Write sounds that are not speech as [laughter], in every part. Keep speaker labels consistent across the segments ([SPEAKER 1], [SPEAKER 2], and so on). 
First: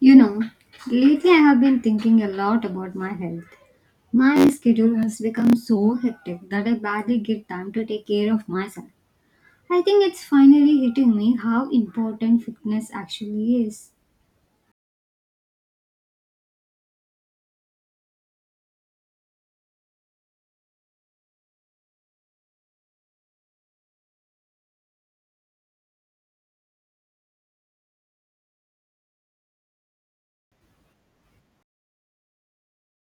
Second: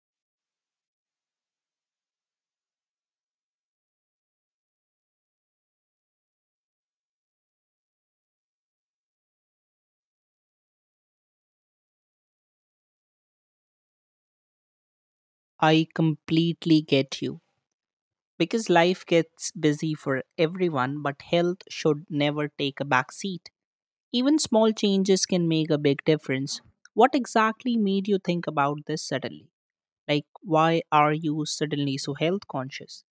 [SPEAKER 1] You know, lately I have been thinking a lot about my health. My schedule has become so hectic that I barely get time to take care of myself. I think it's finally hitting me how important fitness actually is.
[SPEAKER 2] I completely get you. Because life gets busy for everyone, but health should never take a back seat. Even small changes can make a big difference. What exactly made you think about this suddenly? Like, why are you suddenly so health conscious?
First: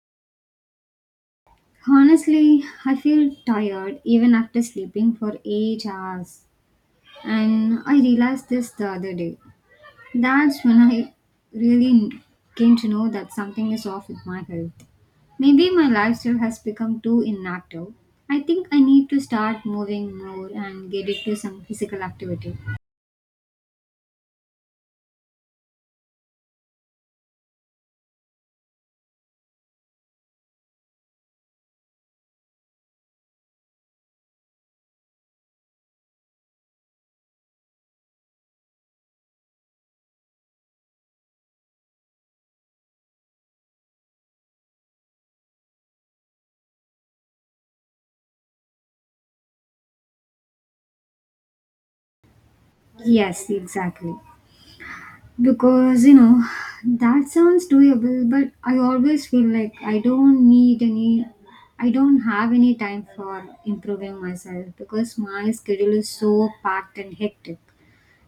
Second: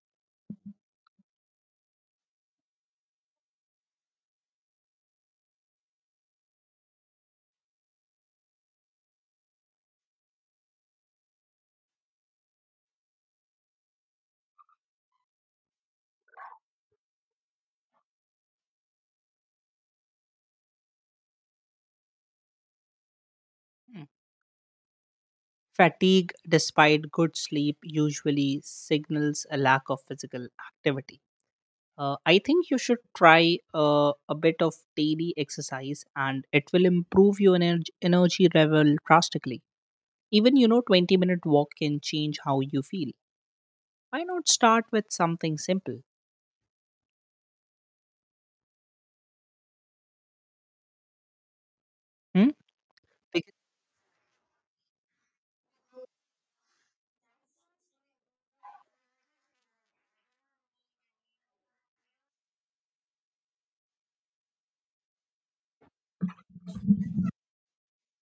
[SPEAKER 1] Honestly, I feel tired even after sleeping for 8 hours. And I realized this the other day. That's when I really came to know that something is off with my health. Maybe my lifestyle has become too inactive. I think I need to start moving more and get into some physical activity.
[SPEAKER 2] Hmm. Fatigue, despite good sleep, usually signals a lack of physical activity. I think you should try a bit of daily exercise, and it will improve your energy level drastically. Even 20-minute walk can change how you feel. Why not start with something simple? Hmm?
[SPEAKER 1] Yes,
[SPEAKER 2] Bec-
[SPEAKER 1] exactly. Because, you know, that sounds doable, but I always feel like I don't have any time for improving myself because my schedule is so packed and hectic.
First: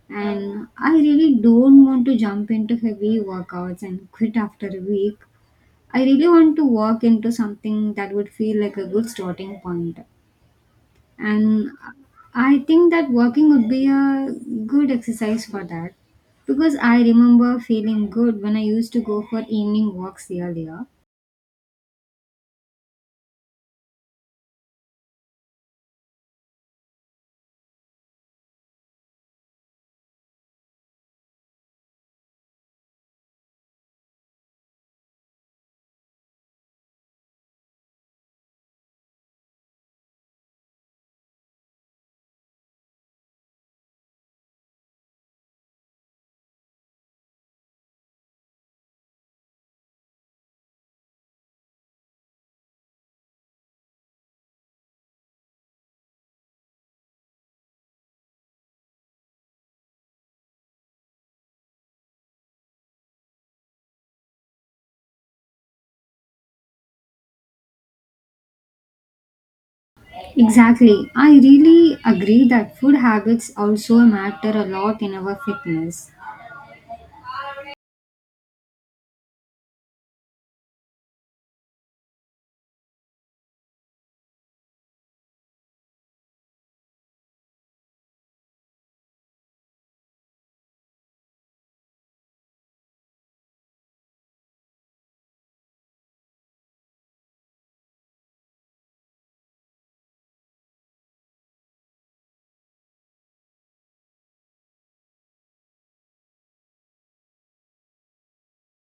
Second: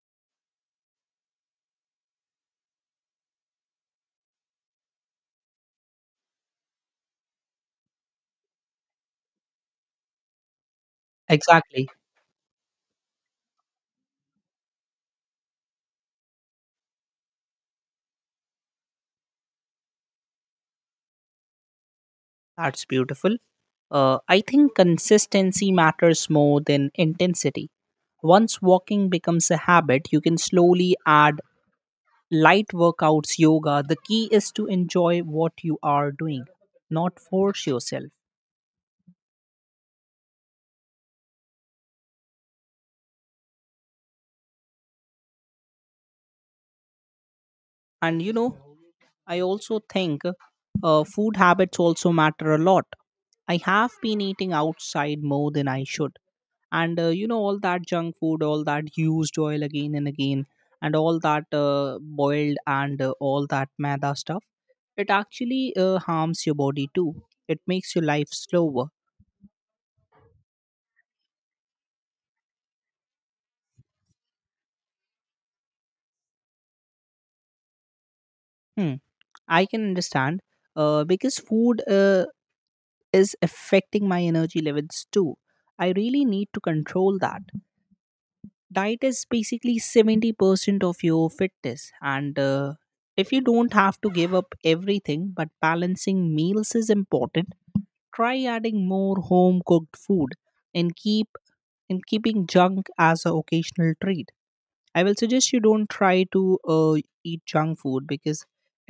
[SPEAKER 1] And I really don't want to jump into heavy workouts and quit after a week. I really want to work into something that would feel like a good starting point. And
[SPEAKER 2] Exactly.
[SPEAKER 1] I think that working would be a good exercise for that because I remember feeling good when I used to go for evening walks earlier.
[SPEAKER 2] That's beautiful. I think consistency matters more than intensity. Once walking becomes a habit, you can slowly add light workouts, yoga. The key is to enjoy what you are doing, not force yourself. And I also think food habits also matter a lot. I have been eating outside more than I should, and all that junk food, all that used oil again and again, and all that boiled and all that maida stuff, it actually harms your body too. It makes your life slower.
[SPEAKER 1] Exactly. I really agree that food habits also matter a lot in our fitness.
[SPEAKER 2] Hmm. I can understand, because food is affecting my energy levels too. I really need to control that. Diet is basically 70% of your fitness, and if you don't have to give up everything, but balancing meals is important. Try adding more home cooked food, and keeping junk as an occasional treat. I will suggest you don't try to eat junk food, because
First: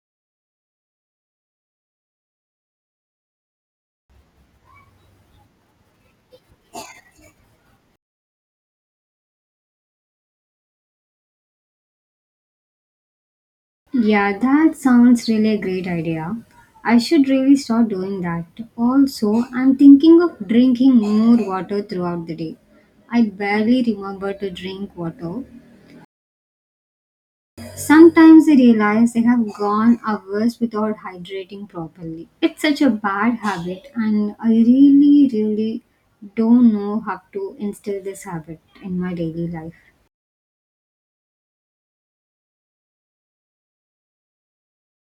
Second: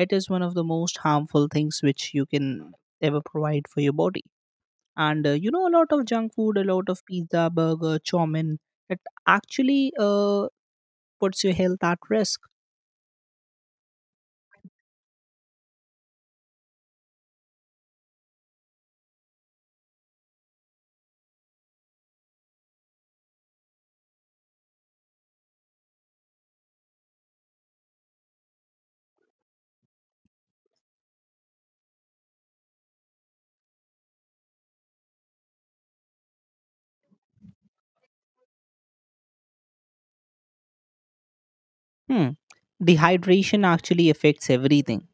[SPEAKER 2] it is one of the most harmful things which you can ever provide for your body. And a lot of junk food, a lot of pizza, burger, chow mein, it actually uh, puts your health at risk.
[SPEAKER 1] Yeah, that sounds really a great idea. I should really start doing that. Also, I'm thinking of drinking more water throughout the day. I barely remember to drink water. Sometimes I realize I have gone hours without hydrating properly. It's such a bad habit, and I really, really don't know how to instill this habit in my daily life.
[SPEAKER 2] Hmm. Dehydration actually affects everything.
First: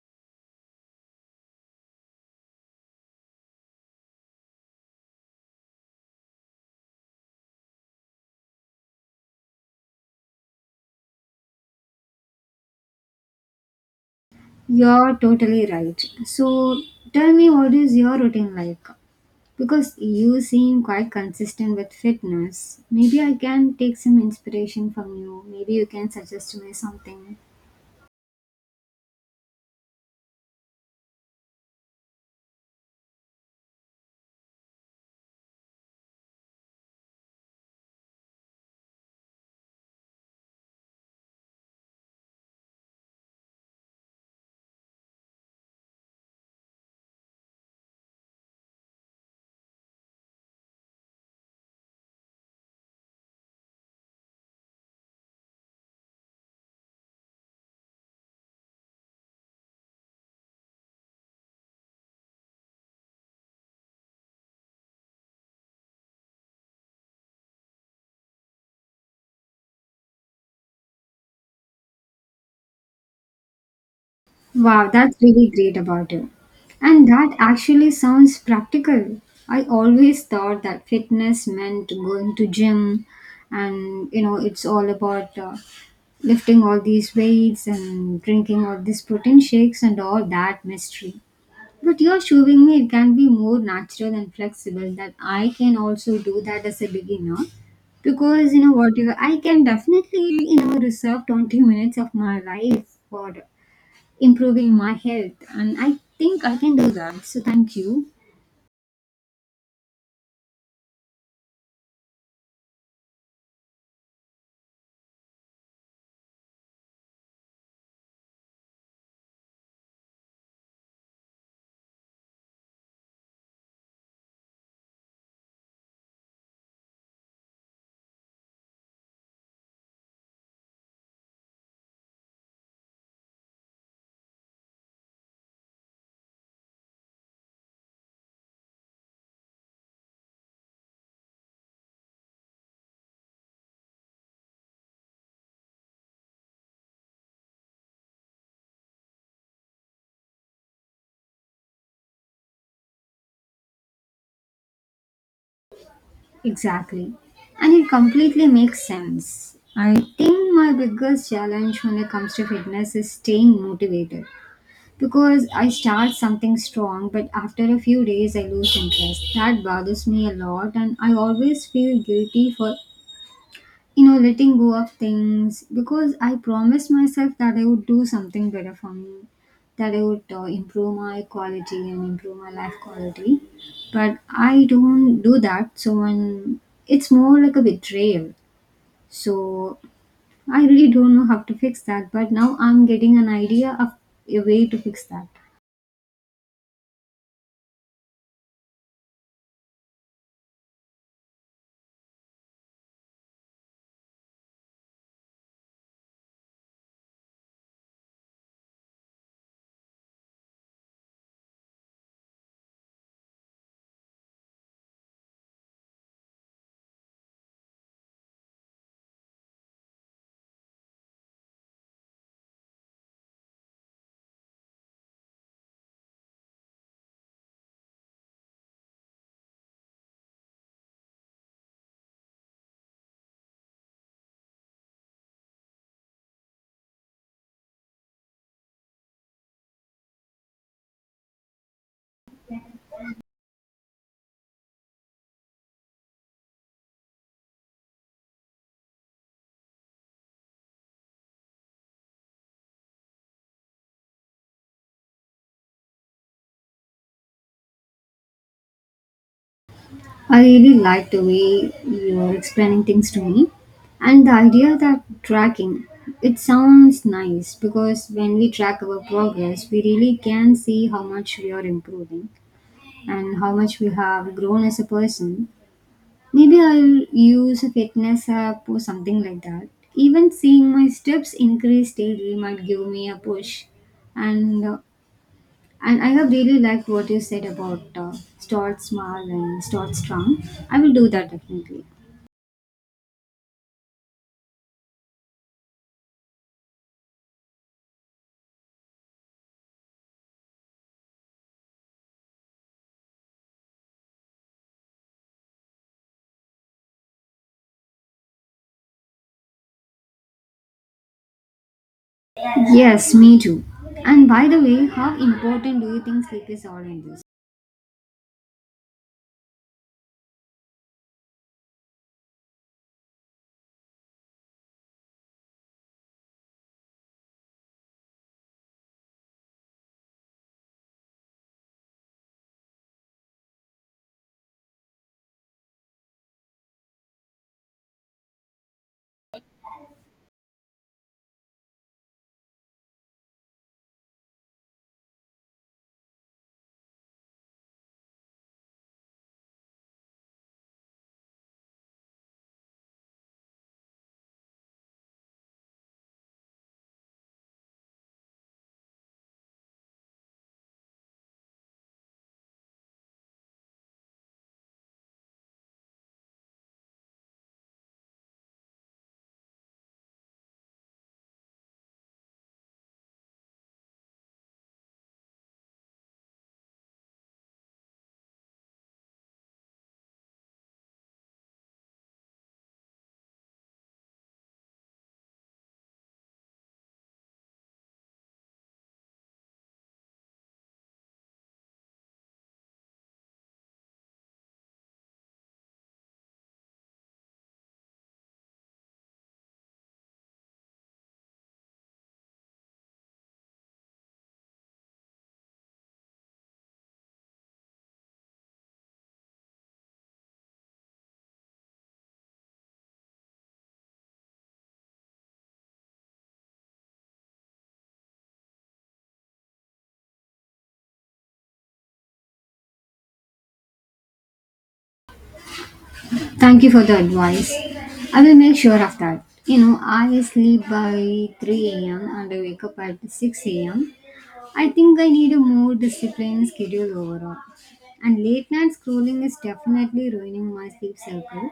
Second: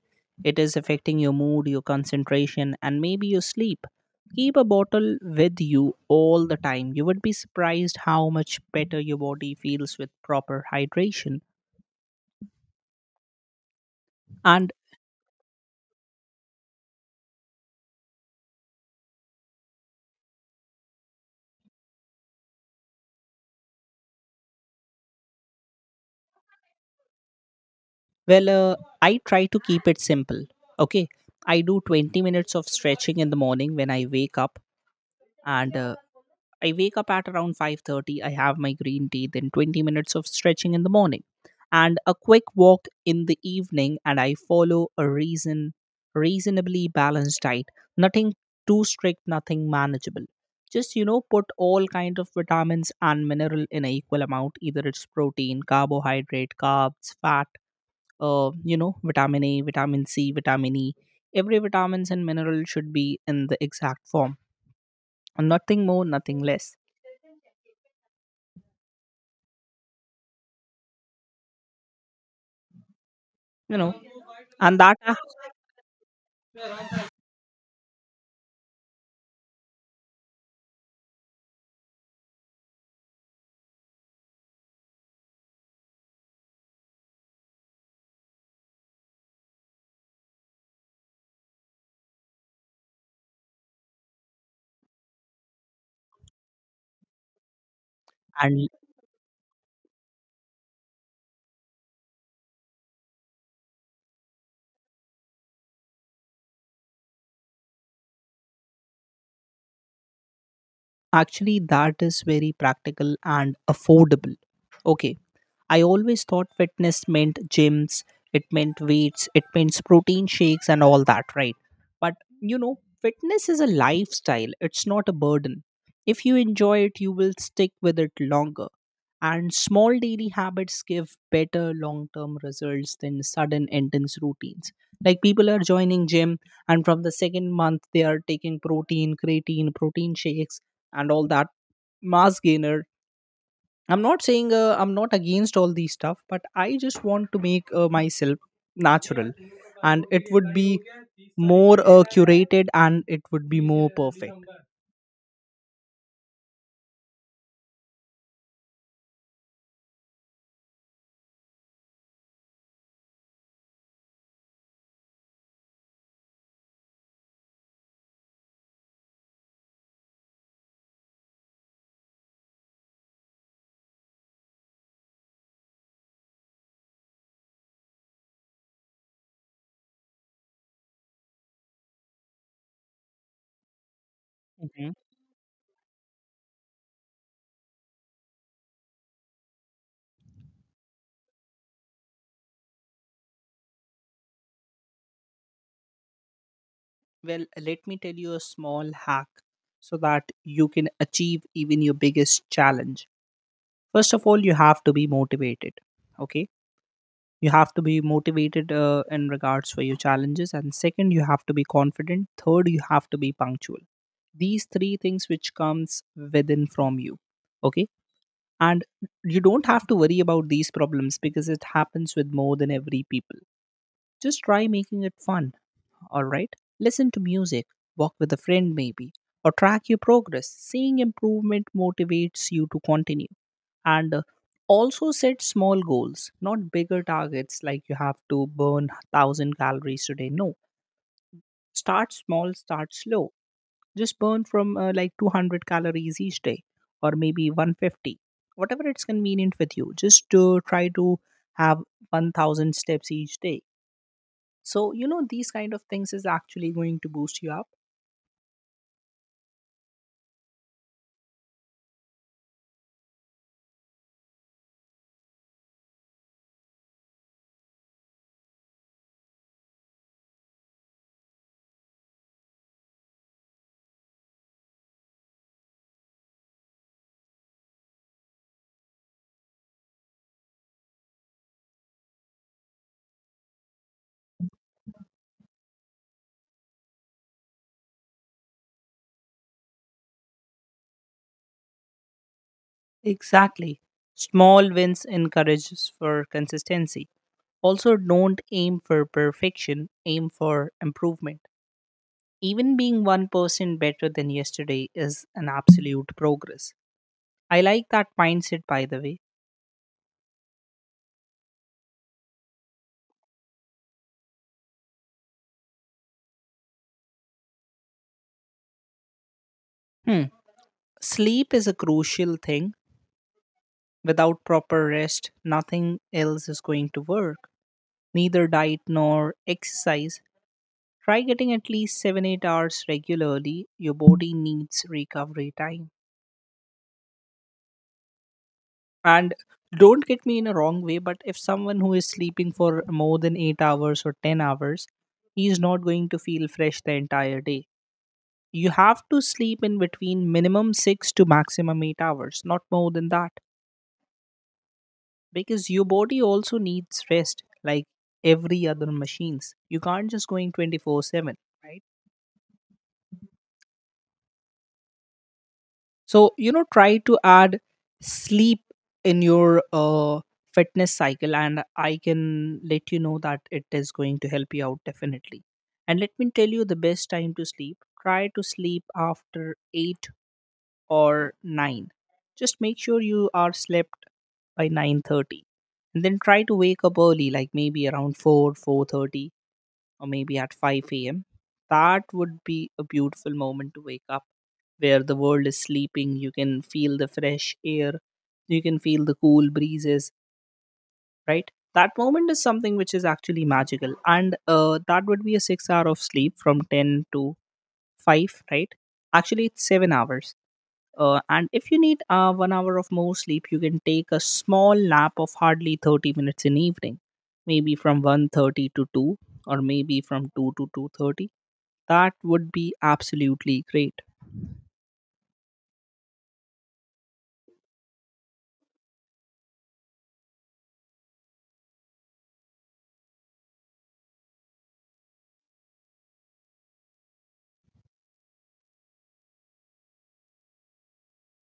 [SPEAKER 2] It is affecting your mood, your concentration, and maybe your sleep. Keep a bottle with you all the time. You would be surprised how much better your body feels with proper hydration. And,
[SPEAKER 1] You're totally right. So, tell me, what is your routine like? Because you seem quite consistent with fitness, maybe I can take some inspiration from you. Maybe you can suggest to me something.
[SPEAKER 2] well, I try to keep it simple. Okay. I do 20 minutes of stretching in the morning when I wake up, and I wake up at around 5:30. I have my green tea, then 20 minutes of stretching in the morning, and a quick walk in the evening, and I follow a reasonably balanced diet. Nothing too strict, nothing manageable. Just, put all kind of vitamins and mineral in an equal amount, either it's protein, carbohydrate, carbs, fat, vitamin A, vitamin C, vitamin E. Every vitamins and mineral should be in the exact form. And nothing more, nothing less you know and
[SPEAKER 1] Wow,
[SPEAKER 2] that ac-
[SPEAKER 1] that's really great about you. And that actually sounds practical. I always thought that fitness meant going to gym and you know it's all about lifting all these weights and drinking all these protein shakes and all that mystery. But you're showing me it can be more natural and flexible that I can also do that as a beginner. Because you
[SPEAKER 2] and
[SPEAKER 1] know what you I can definitely, you know, reserve 20 minutes of my life for improving my health. And I think I can do that. So thank you.
[SPEAKER 2] Actually, that is very practical and affordable. Okay. I always thought fitness meant gyms, it meant weights, it meant protein shakes and all that, right? But, you know, fitness is a lifestyle, it's not a burden. If you enjoy it, you will stick with it longer. And small daily habits give better long term results than sudden intense routines. Like, people are joining gym, and from the second month they are taking protein, creatine, protein shakes, and all that mass gainer. I'm not against all these stuff, but I just want to make myself natural, and it would be more curated, and it would be more perfect.
[SPEAKER 1] Exactly. And it completely makes sense. I think my biggest challenge when it comes to fitness is staying motivated because I start something strong, but after a few days I lose interest. That bothers me a lot, and I always feel guilty for letting go of things because I promised myself that I would do something better for me, that I would improve my quality and improve my life quality, but I
[SPEAKER 2] Mhm.
[SPEAKER 1] don't do that. So when it's more like a betrayal. So I really don't know how to fix that, but now I'm getting an idea of a way to fix that.
[SPEAKER 2] Well, let me tell you a small hack so that you can achieve even your biggest challenge. First of all, you have to be motivated. Okay, you have to be motivated in regards for your challenges, and second, you have to be confident, third, you have to be punctual. These three things which comes within from you. Okay. And you don't have to worry about these problems because it happens with more than every people. Just try making it fun. All right, listen to music, walk with a friend maybe, or track your progress. Seeing improvement motivates you to continue, and also set small goals, not bigger targets like you have to burn 1,000 calories today. No, start small, start slow. Just burn from like 200 calories each day, or maybe 150, whatever it's convenient with you. Just to try to have 1,000 steps each day. So, these kind of things is actually going to boost you up.
[SPEAKER 1] I really like the way you're explaining things to me, and the idea that tracking, it sounds nice because when we track our progress we really can see how much we are improving and how much we have grown as a person. Maybe I'll use a fitness app or something like that. Even seeing my steps increase daily might give me a push. And and I have really liked what you said about start small and start strong. I will do that definitely.
[SPEAKER 2] Exactly, small wins encourages for consistency. Also, don't aim for perfection, aim for improvement. Even being 1% better than yesterday is an absolute progress. I like that mindset, by the way.
[SPEAKER 1] Yes, me too. And by the way, how important do you think sleep is all in this?
[SPEAKER 2] Hmm. Sleep is a crucial thing. Without proper rest, nothing else is going to work. Neither diet nor exercise. Try getting at least 7 8 hours regularly. Your body needs recovery time. And don't get me in a wrong way, but if someone who is sleeping for more than 8 hours or 10 hours, he is not going to feel fresh the entire day. You have to sleep in between minimum 6 to maximum 8 hours, not more than that, because your body also needs rest like every other machines. You can't just go in 24/7. Right? So, try to add sleep in your fitness cycle, and I can let you know that it is going to help you out definitely. And let me tell you the best time to sleep, try to sleep after 8 or 9. Just make sure you are slept by 9:30, and then try to wake up early, like maybe around 4, 4:30, or maybe at 5 a.m. That would be a beautiful moment to wake up, where the world is sleeping. You can feel the fresh air, you can feel the cool breezes. Right, that moment is something which is actually magical. And that would be a 6 hour of sleep from 10 to 5. Right, actually it's 7 hours. And if you need 1 hour of more sleep, you can take a small nap of hardly 30 minutes in evening, maybe from 1:30 to 2, or maybe from 2 to 2:30. That would be absolutely great.
[SPEAKER 1] Thank you for the advice. I will make sure of that. You know, I sleep by 3 a.m. and I wake up at 6 a.m. I think I need a more disciplined schedule overall. And late night scrolling is definitely ruining my sleep cycle.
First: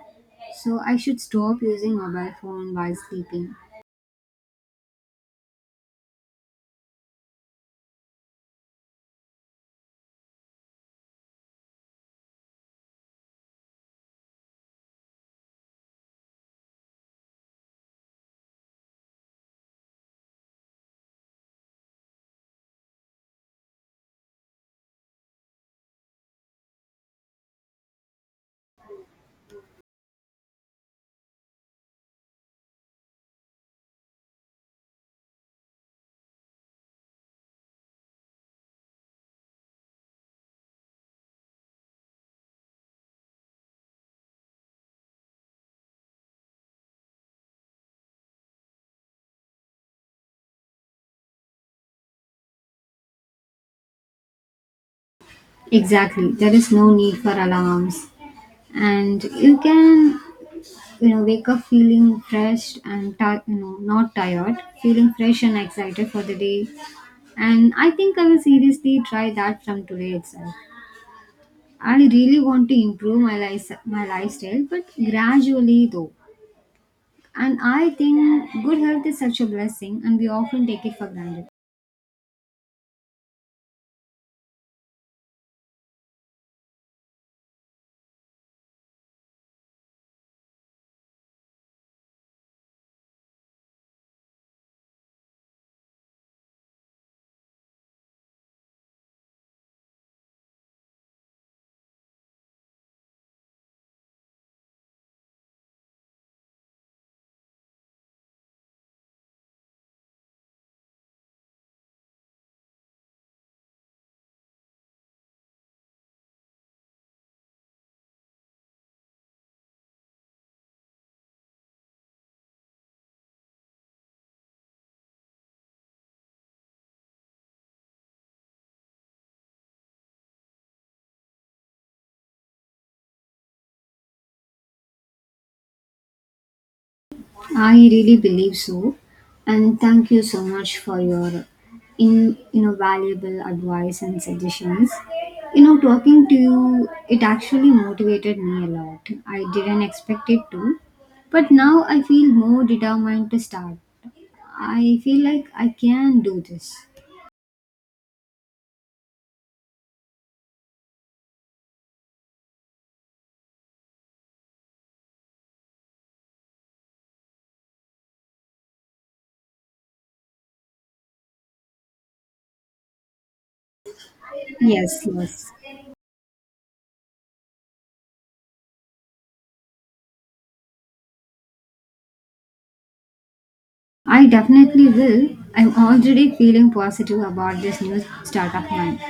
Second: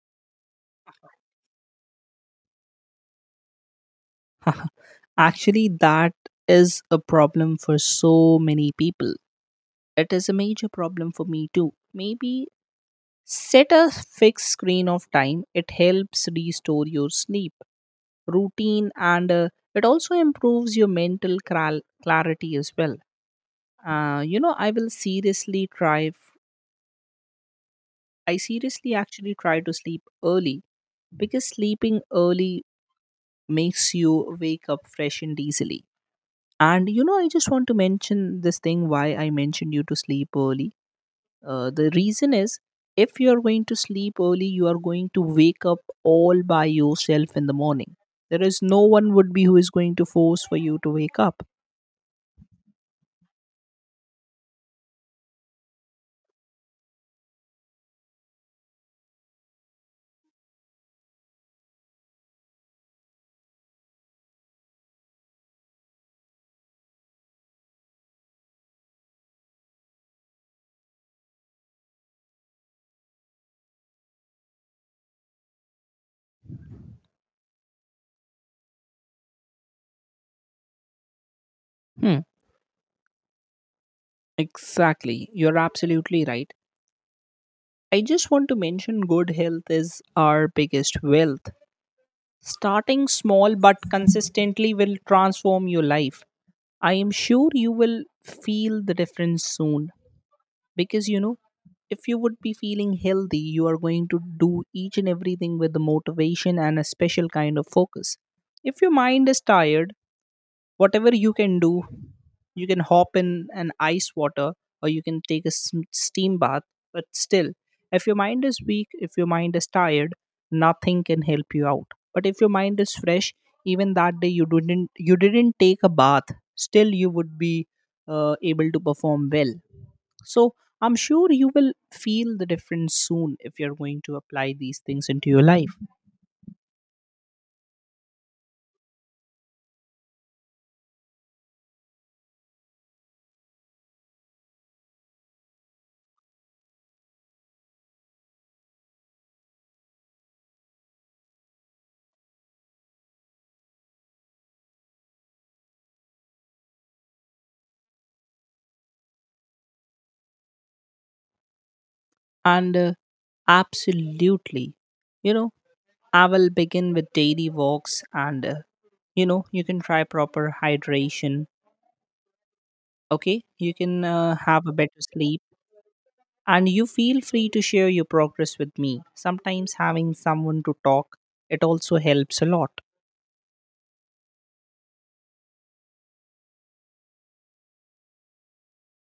[SPEAKER 1] So I should stop using mobile phone while sleeping.
[SPEAKER 2] [laughs] Actually, that is a problem for so many people. It is a major problem for me too. Maybe set a fixed screen of time. It helps restore your sleep routine, and it also improves your mental clarity as well. Uh, you know, I will seriously try, f- I seriously actually try to sleep early, because sleeping early makes you wake up fresh and easily. And, I just want to mention this thing why I mentioned you to sleep early. The reason is, if you are going to sleep early, you are going to wake up all by yourself in the morning. There is no one would be who is going to force for you to wake up.
[SPEAKER 1] Exactly. There is no need for alarms. And you can, you know, wake up feeling fresh and, not tired, feeling fresh and excited for the day. And I think I will seriously try that from today itself. I really want to improve my, life, my lifestyle, but gradually though. And I think good health is such a blessing and we often take it for granted.
[SPEAKER 2] Hmm, exactly. You're absolutely right. I just want to mention good health is our biggest wealth. Starting small but consistently will transform your life. I am sure you will feel the difference soon, because, if you would be feeling healthy, you are going to do each and everything with the motivation and a special kind of focus. If your mind is tired, whatever you can do, you can hop in an ice water, or you can take a steam bath. But still, if your mind is weak, if your mind is tired, nothing can help you out. But if your mind is fresh, even that day you didn't take a bath, still you would be able to perform well. So I'm sure you will feel the difference soon if you're going to apply these things into your life.
[SPEAKER 1] I really believe so. And thank you so much for your in you know valuable advice and suggestions. You know, talking to you, it actually motivated me a lot. I didn't expect it to, but now I feel more determined to start. I feel like I can do this.
[SPEAKER 2] And absolutely, you know, I will begin with daily walks, and, you can try proper hydration. Okay. You can have a better
[SPEAKER 1] Yes,
[SPEAKER 2] sleep,
[SPEAKER 1] yes.
[SPEAKER 2] and you feel free to share your progress with me. Sometimes having someone to talk, it also helps a lot.
[SPEAKER 1] I definitely will. I'm already feeling positive about this new start of mine.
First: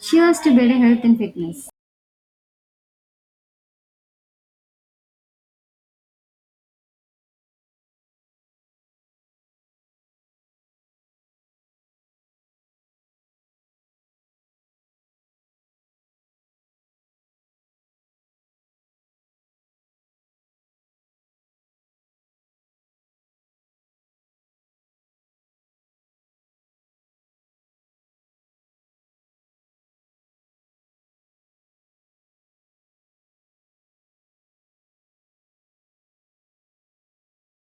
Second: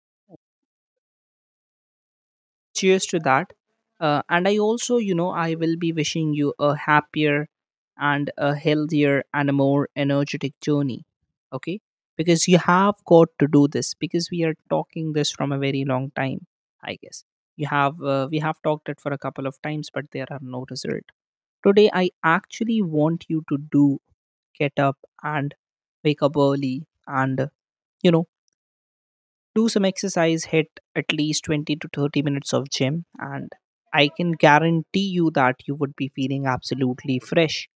[SPEAKER 1] Cheers to better health and fitness.
[SPEAKER 2] Cheers to that. And I also I will be wishing you a happier and a healthier and a more energetic journey. Okay, because you have got to do this, because we are talking this from a very long time, I guess. You have we have talked it for a couple of times, but there are no result. Today I actually want you to do, get up and wake up early, and you know do some exercise, hit at least 20 to 30 minutes of gym, and I can guarantee you that you would be feeling absolutely fresh,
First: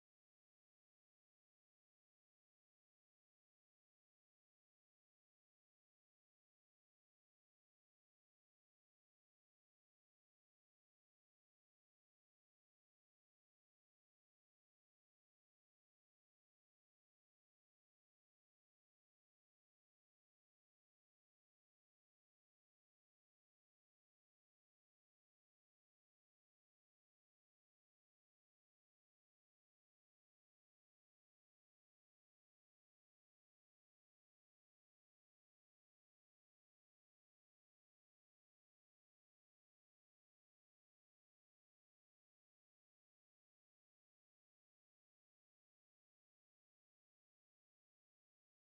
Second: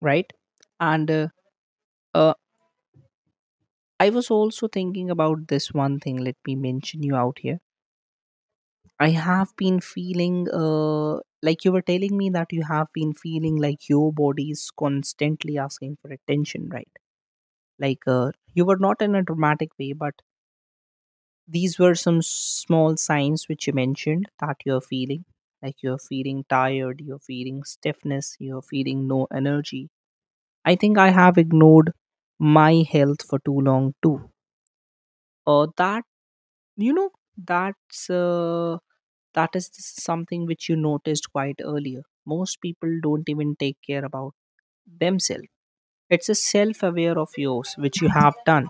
[SPEAKER 2] right? And uh, I was also thinking about this one thing, let me mention you out here. I have been feeling like you were telling me that you have been feeling like your body is constantly asking for attention, right? Like you were not in a dramatic way, but these were some small signs which you mentioned, that you're feeling like you're feeling tired, you're feeling stiffness, you're feeling no energy. I think I have ignored my health for too long too. That you know that's uh, that is something which you noticed quite earlier. Most people don't even take care about themselves. It's a self aware of yours which you have done.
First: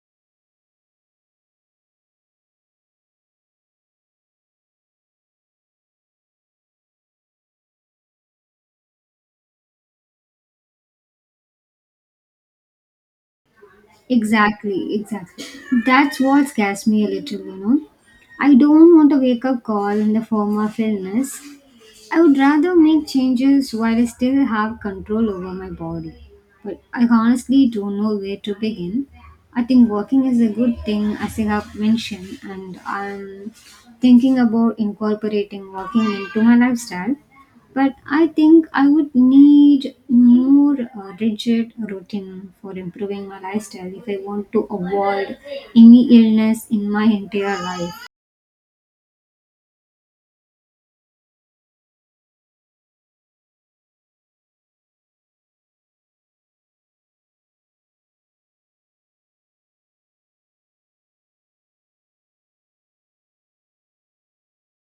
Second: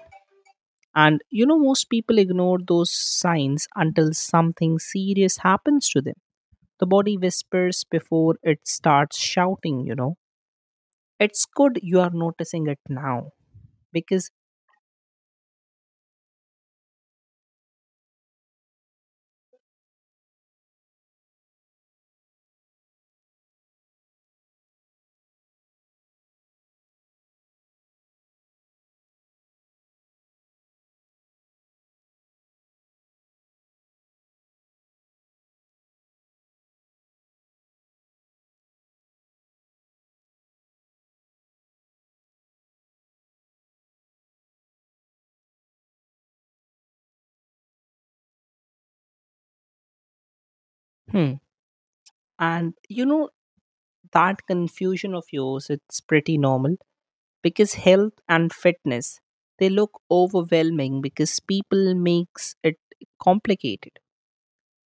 [SPEAKER 2] And you know, most people ignore those signs until something serious happens to them. The body whispers before it starts shouting, you know. It's good you are noticing it now, because,
[SPEAKER 1] Exactly, exactly. That's what scares me a little, you know. I don't want a wake up call in the form of illness. I would rather make changes while I still have control over my body. But I honestly don't know where to begin. I think walking is a good thing, as I have mentioned, and I'm thinking about incorporating walking into my lifestyle. But I think I would need more rigid routine for improving my lifestyle if I want to avoid any illness in my entire life.
[SPEAKER 2] hmm, and you know, that confusion of yours, it's pretty normal, because health and fitness, they look overwhelming because people makes it complicated.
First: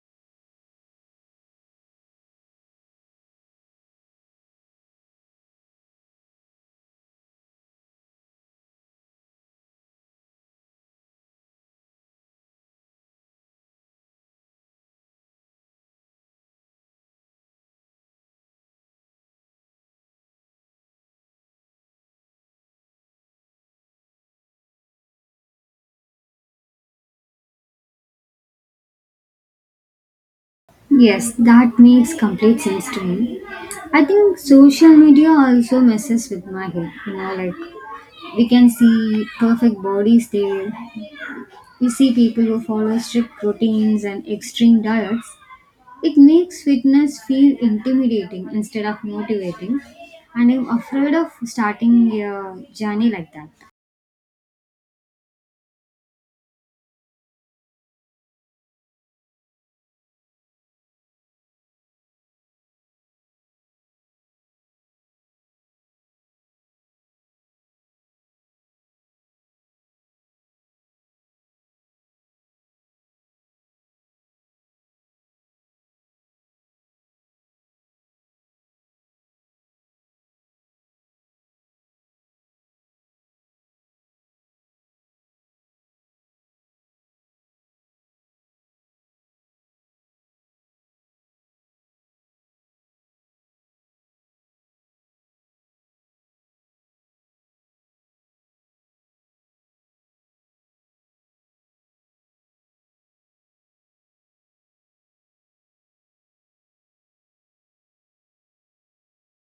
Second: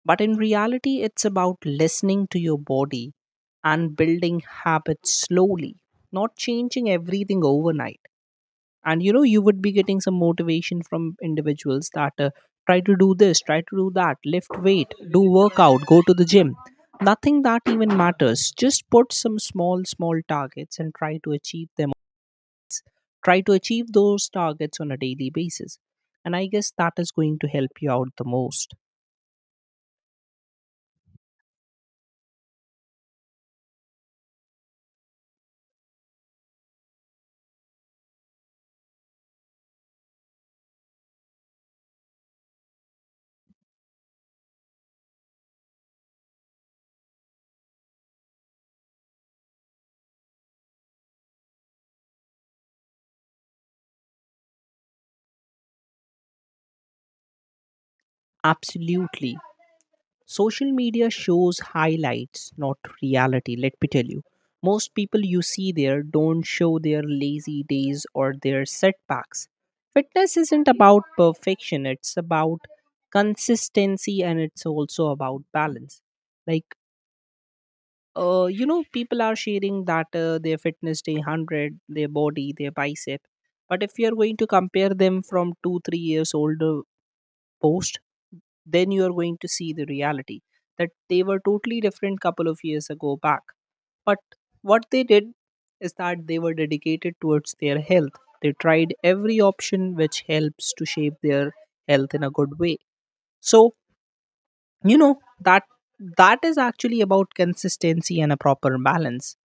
[SPEAKER 2] But in reality, it's about listening to your body and building habits slowly, not changing everything overnight. And you know, you would be getting some motivation from individuals that try to do this, try to do that, lift weight, do workout, go to the gym. Nothing that even matters. Just put some small small targets and try to achieve them, try to achieve those targets on a daily basis, and I guess that is going to help you out the most.
[SPEAKER 1] Yes, that makes complete sense to me. I think social media also messes with my head. You know, like, we can see perfect bodies there. We see people who follow strict routines and extreme diets. It makes fitness feel intimidating instead of motivating. And I'm afraid of starting a journey like that.
[SPEAKER 2] Absolutely. Social media shows highlights, not reality, let me tell you. Most people you see there don't show their lazy days or their setbacks. Fitness isn't about perfection, it's about consistency, and it's also about balance. Like, you know, people are sharing that their fitness day 100, their body, their bicep. But if you're going to compare them from two, 3 years older post, then you are going to see the reality, that they were totally different couple of years ago back. But what they did is that they were dedicated towards their health. They tried every option which helps to shape their health in a good way. So you know, that is actually about consistency and a proper balance.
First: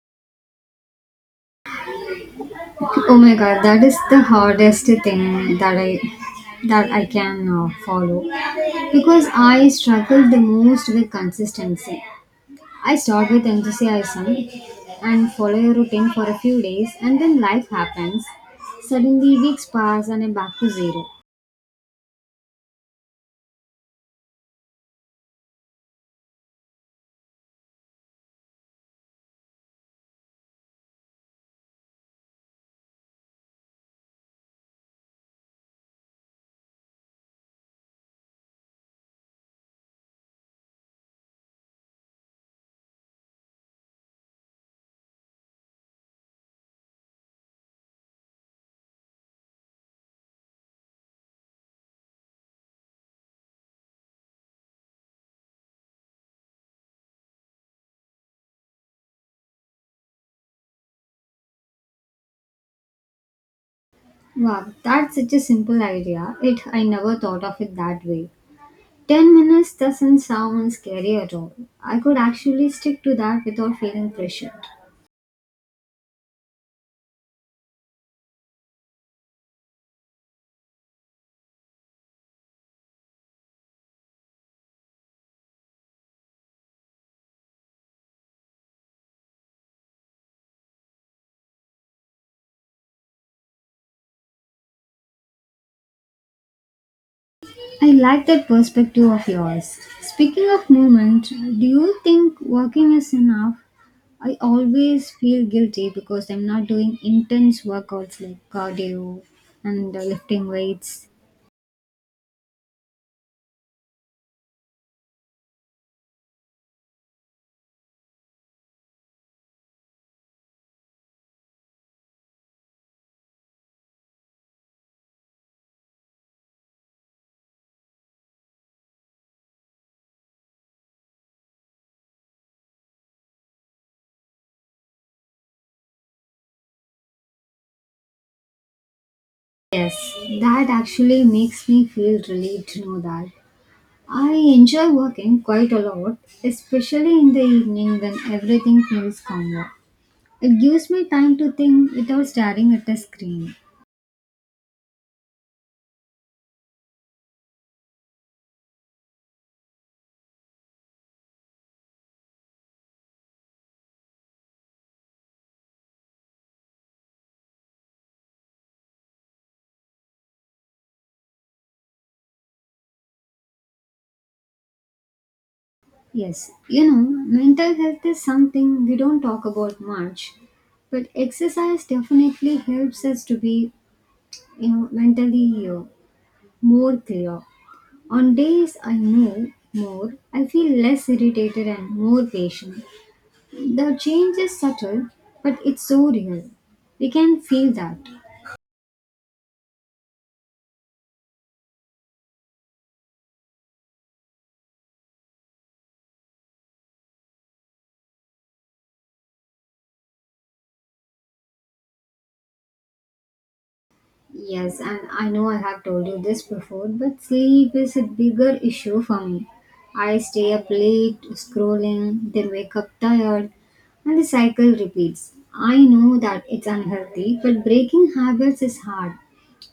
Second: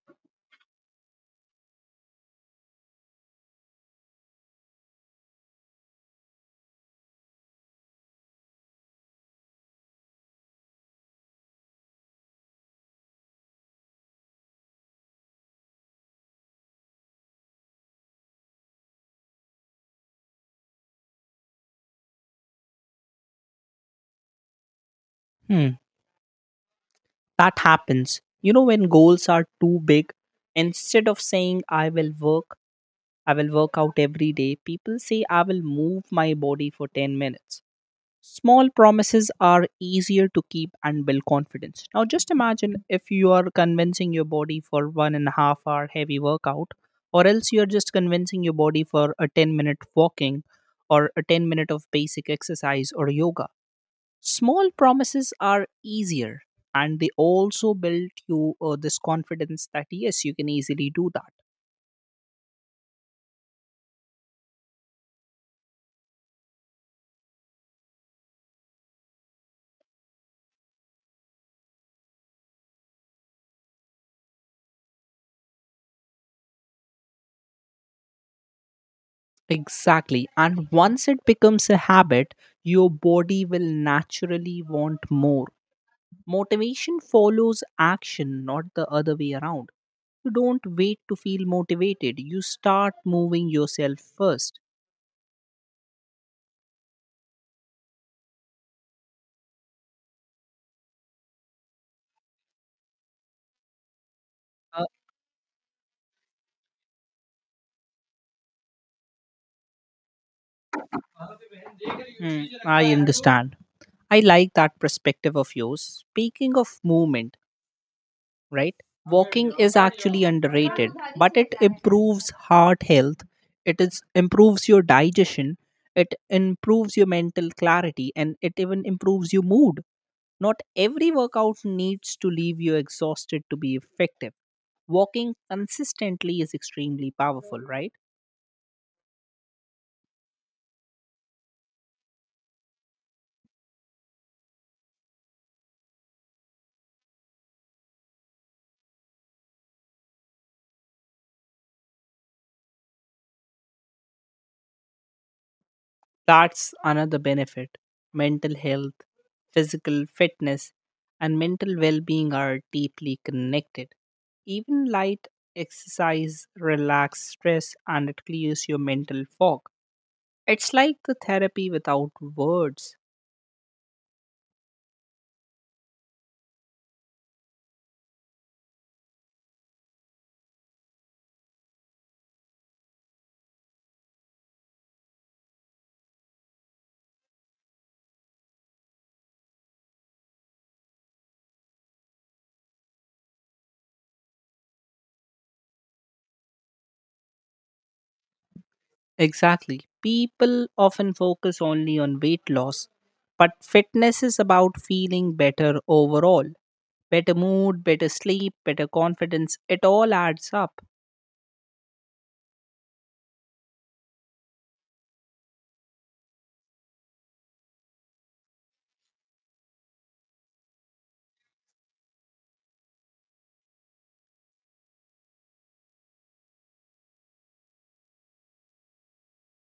[SPEAKER 1] Oh my god, that is the hardest thing that I can follow because I struggle the most with consistency. I start with enthusiasm and follow a routine for a few days, and then life happens. Suddenly, weeks pass and I'm back to zero.
[SPEAKER 2] Hmm. That happens, you know, when goals are too big. Instead of saying I will work I will work out every day. People say I will move my body for 10 minutes. Small promises are easier to keep and build confidence. Now, just imagine if you are convincing your body for 1.5 hour heavy workout, or else you're just convincing your body for a 10-minute walking or a 10 minute of basic exercise or yoga. Small promises are easier, and they also build you this confidence that yes, you can easily do that.
[SPEAKER 1] Wow, that's such a simple idea. It I never thought of it that way. 10 minutes doesn't sound scary at all. I could actually stick to that without feeling pressured.
[SPEAKER 2] Exactly. And once it becomes a habit, your body will naturally want more. Motivation follows action, not the other way around. You don't wait to feel motivated, you start moving yourself first.
[SPEAKER 1] I like that perspective of yours. Speaking of movement, do you think working is enough? I
[SPEAKER 2] Uh,
[SPEAKER 1] always feel guilty because I'm not doing intense workouts like cardio and lifting weights.
[SPEAKER 2] I understand. I like that perspective of yours. Speaking of movement, right? Walking is actually underrated, but it improves heart health, it is improves your digestion, it improves your mental clarity, and it even improves your mood. Not every workout needs to leave you exhausted to be effective. Walking consistently is extremely powerful, right?
[SPEAKER 1] Yes, that actually makes me feel relieved to know that. I enjoy working quite a lot, especially in the evening when everything feels calmer. It gives me time to think without staring at the screen.
[SPEAKER 2] That's another benefit. Mental health, physical fitness, and mental well being are deeply connected. Even light exercise relax stress and it clears your mental fog. It's like the therapy without words.
[SPEAKER 1] Yes, you know, mental health is something we don't talk about much, but exercise definitely helps us to be, you know, mentally more clear. On days I know more, I feel less irritated and more patient. The change is subtle, but it's so real. We can feel that.
[SPEAKER 2] Exactly. People often focus only on weight loss, but fitness is about feeling better overall. Better mood, better sleep, better confidence, it all adds up.
[SPEAKER 1] Yes, and I know I have told you this before, but sleep is a bigger issue for me. I stay up late scrolling, then wake up tired, and the cycle repeats. I know that it's unhealthy, but breaking habits is hard.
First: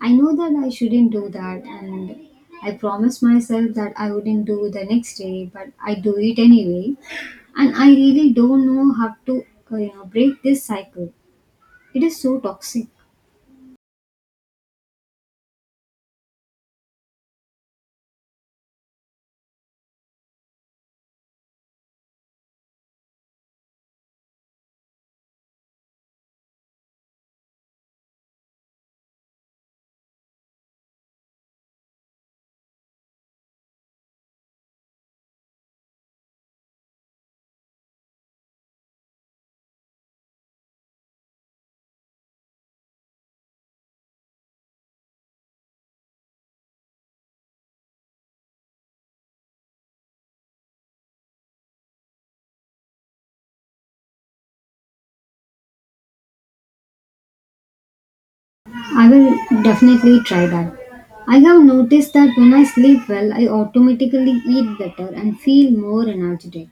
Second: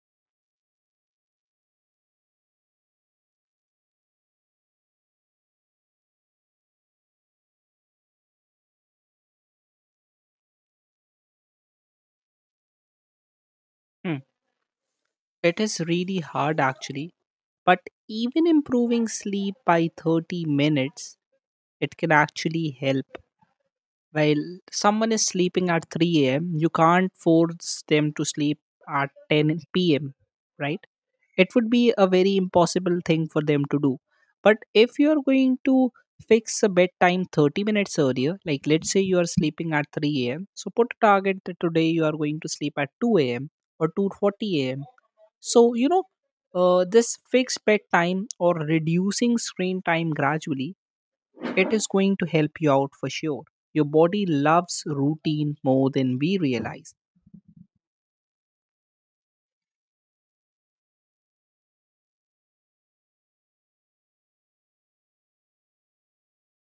[SPEAKER 1] I know that I shouldn't do that, and I promised myself that I wouldn't do the next day, but I do it anyway. And I really don't know how to you know, break this cycle. It is so toxic.
[SPEAKER 2] Hmm. It is really hard actually, but even improving sleep by 30 minutes, it can actually help. While someone is sleeping at 3 a.m., you can't force them to sleep at 10 p.m., right? It would be a very impossible thing for them to do. But if you're going to fix a bedtime 30 minutes earlier, like let's say you are sleeping at 3 a.m., so put a target that today you are going to sleep at 2 a.m. or 2:40 a.m. So, you know, this fixed bedtime or reducing screen time gradually, it is going to help you out for sure. Your body loves routine more than we realize.
[SPEAKER 1] I will definitely try that. I have noticed that when I sleep well, I automatically eat better and feel more energetic.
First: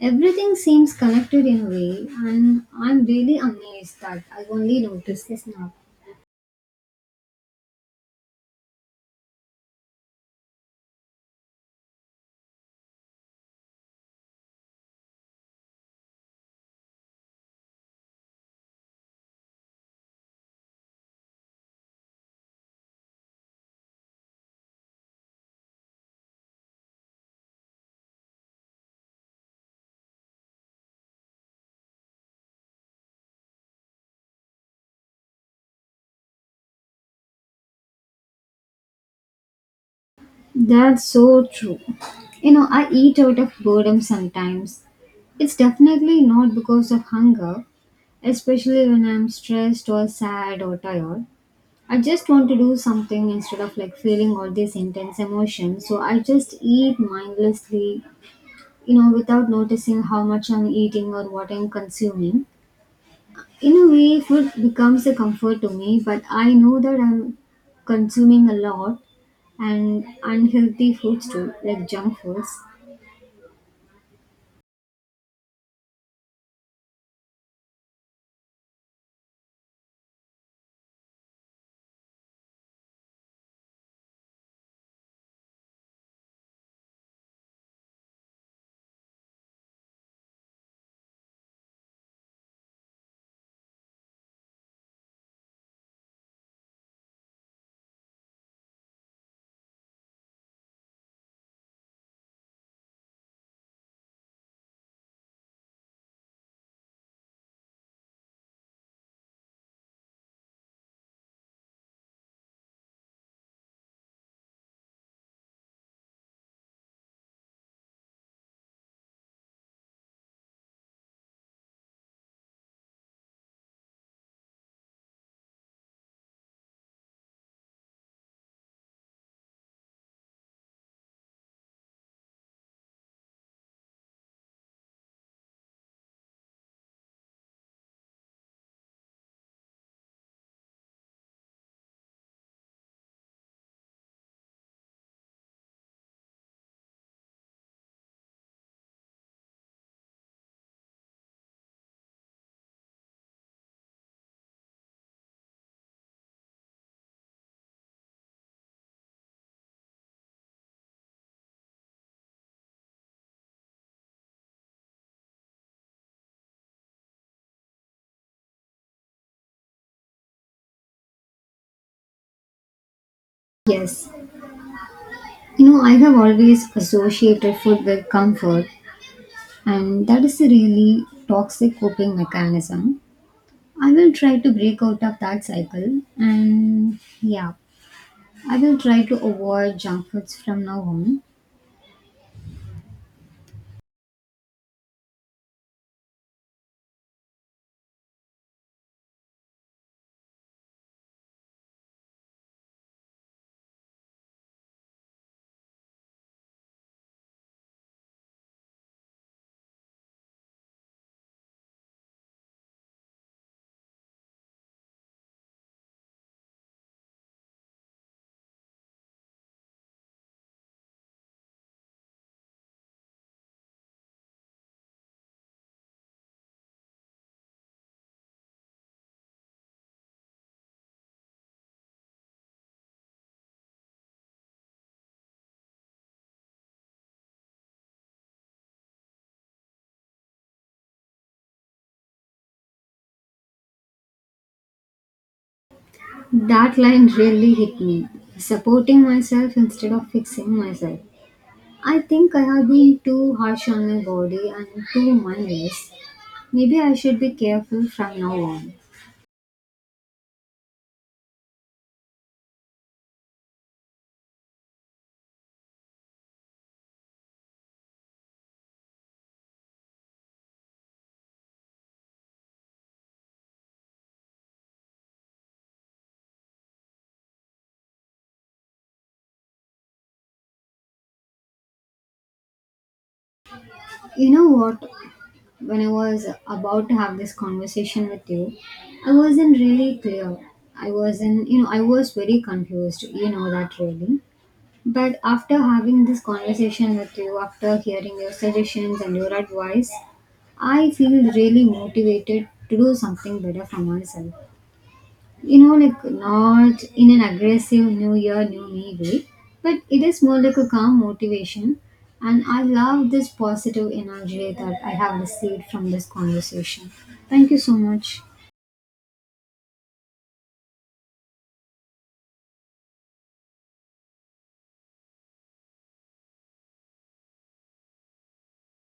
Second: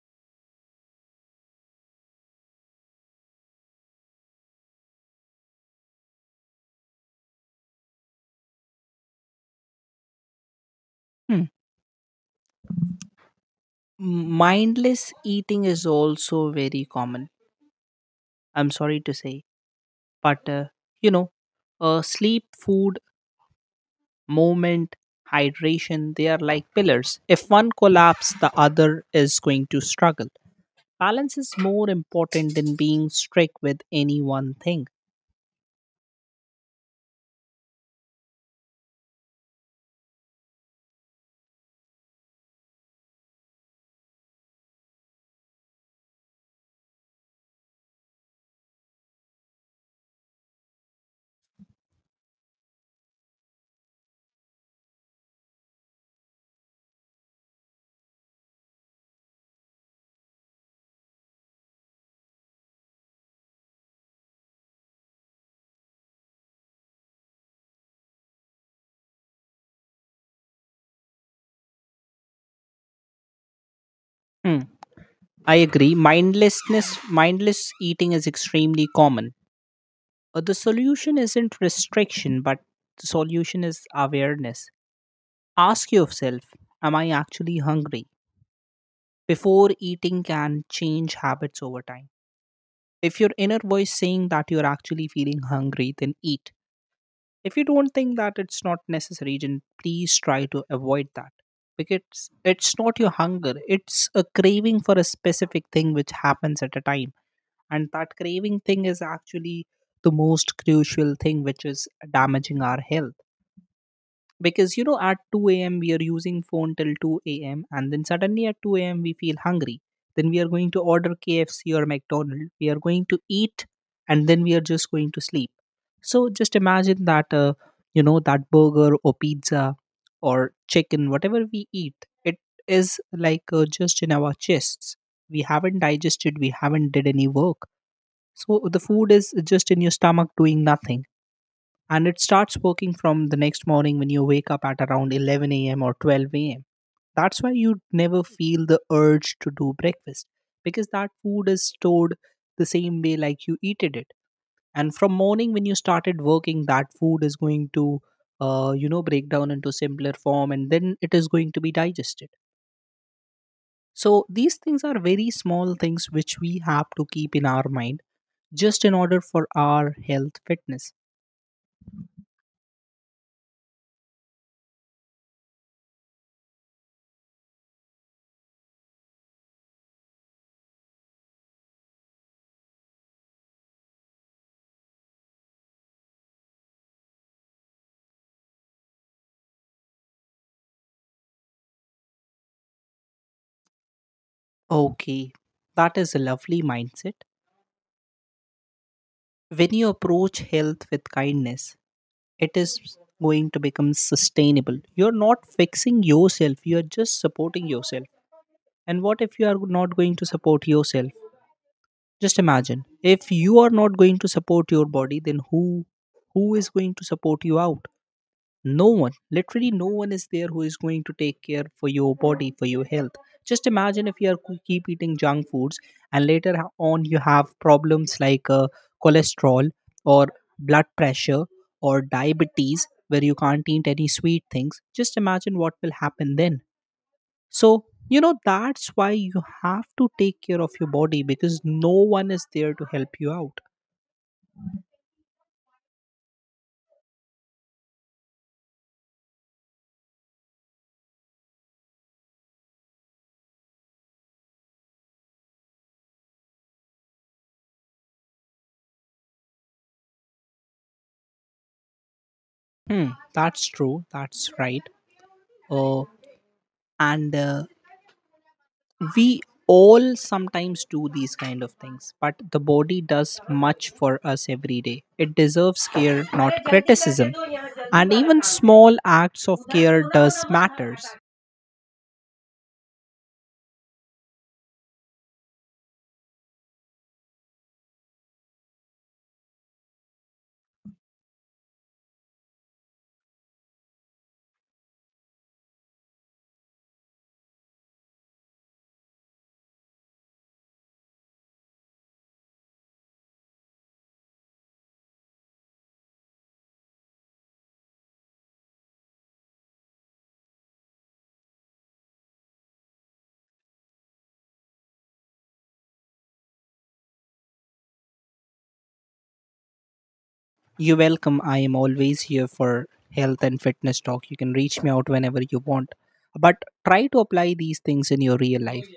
[SPEAKER 1] Everything seems connected in a way, and I'm really amazed that I only noticed this now.
[SPEAKER 2] Hmm. Mindless eating is also very common, I'm sorry to say. But, you know, sleep, food, movement, hydration, they are like pillars. If one collapse, the other is going to struggle. Balance is more important than being strict with any one thing.
[SPEAKER 1] That's so true. You know, I eat out of boredom sometimes. It's definitely not because of hunger, especially when I'm stressed or sad or tired. I just want to do something instead of like feeling all these intense emotions. So I just eat mindlessly, you know, without noticing how much I'm eating or what I'm consuming. In a way, food becomes a comfort to me, but I know that I'm consuming a lot and unhealthy foods too, like junk foods.
[SPEAKER 2] Mm, I agree. Mindlessness, mindless eating is extremely common. The solution isn't restriction, but the solution is awareness. Ask yourself, am I actually hungry? Before eating can change habits over time. If your inner voice saying that you're actually feeling hungry, then eat. If you don't think that it's not necessary, then please try to avoid that. Because it's not your hunger, it's a craving for a specific thing which happens at a time, and that craving thing is actually the most crucial thing which is damaging our health. Because you know, at 2 a.m we are using phone till 2 a.m, and then suddenly at 2 a.m we feel hungry, then we are going to order KFC or McDonald's, we are going to eat and then we are just going to sleep. So just imagine that that burger or pizza or chicken, whatever we eat it, is like just in our chests. We haven't digested, we haven't did any work, so the food is just in your stomach doing nothing. And it starts working from the next morning when you wake up at around 11 a.m. or 12 a.m. That's why you never feel the urge to do breakfast, because that food is stored the same way like you eated it. And from morning when you started working, that food is going to, break down into simpler form, and then it is going to be digested. So these things are very small things which we have to keep in our mind, just in order for our health fitness.
[SPEAKER 1] Yes, you know, I have always associated food with comfort, and that is a really toxic coping mechanism. I will try to break out of that cycle and, yeah, I will try to avoid junk foods from now on.
[SPEAKER 2] Okay, that is a lovely mindset. When you approach health with kindness, it is going to become sustainable. You're not fixing yourself, you're just supporting yourself. And what if you are not going to support yourself? Just imagine if you are not going to support your body, then who is going to support you out? No one, literally no one is there who is going to take care for your body, for your health. Just imagine if you are keep eating junk foods, and later on you have problems like cholesterol or blood pressure or diabetes, where you can't eat any sweet things. Just imagine what will happen then. So you know, that's why you have to take care of your body, because no one is there to help you out.
[SPEAKER 1] That line really hit me. Supporting myself instead of fixing myself. I think I have been too harsh on my body and too mindless. Maybe I should be careful from now on.
[SPEAKER 2] Hmm, that's true. That's right. Uh, and We all sometimes do these kind of things, but the body does much for us every day. It deserves care, not criticism, and even small acts of care does matters.
[SPEAKER 1] You know what? When I was about to have this conversation with you, I wasn't really clear. I wasn't, you know, I was very confused. You know that really. But after having this conversation with you, after hearing your suggestions and your advice, I feel really motivated to do something better for myself. You know, like not in an aggressive new year, new me way, but it is more like a calm motivation. And I love this positive energy that I have received from this conversation. Thank you so much.
[SPEAKER 2] You are welcome. I am always here for health and fitness talk. You can reach me out whenever you want, but try to apply these things in your real life.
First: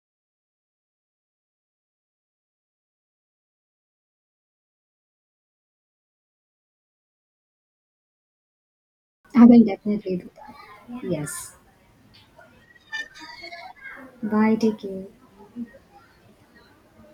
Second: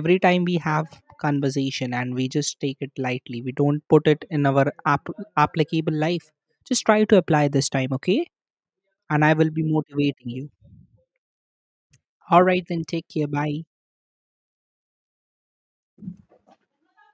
[SPEAKER 2] Every time we have conversation and we just take it lightly, we don't put it in our applicable life. Just try to apply this time, okay? And I
[SPEAKER 1] I
[SPEAKER 2] will be
[SPEAKER 1] will definitely
[SPEAKER 2] motivating
[SPEAKER 1] do
[SPEAKER 2] you.
[SPEAKER 1] that. Yes.
[SPEAKER 2] All right, then take care. Bye.
[SPEAKER 1] Bye. Take care.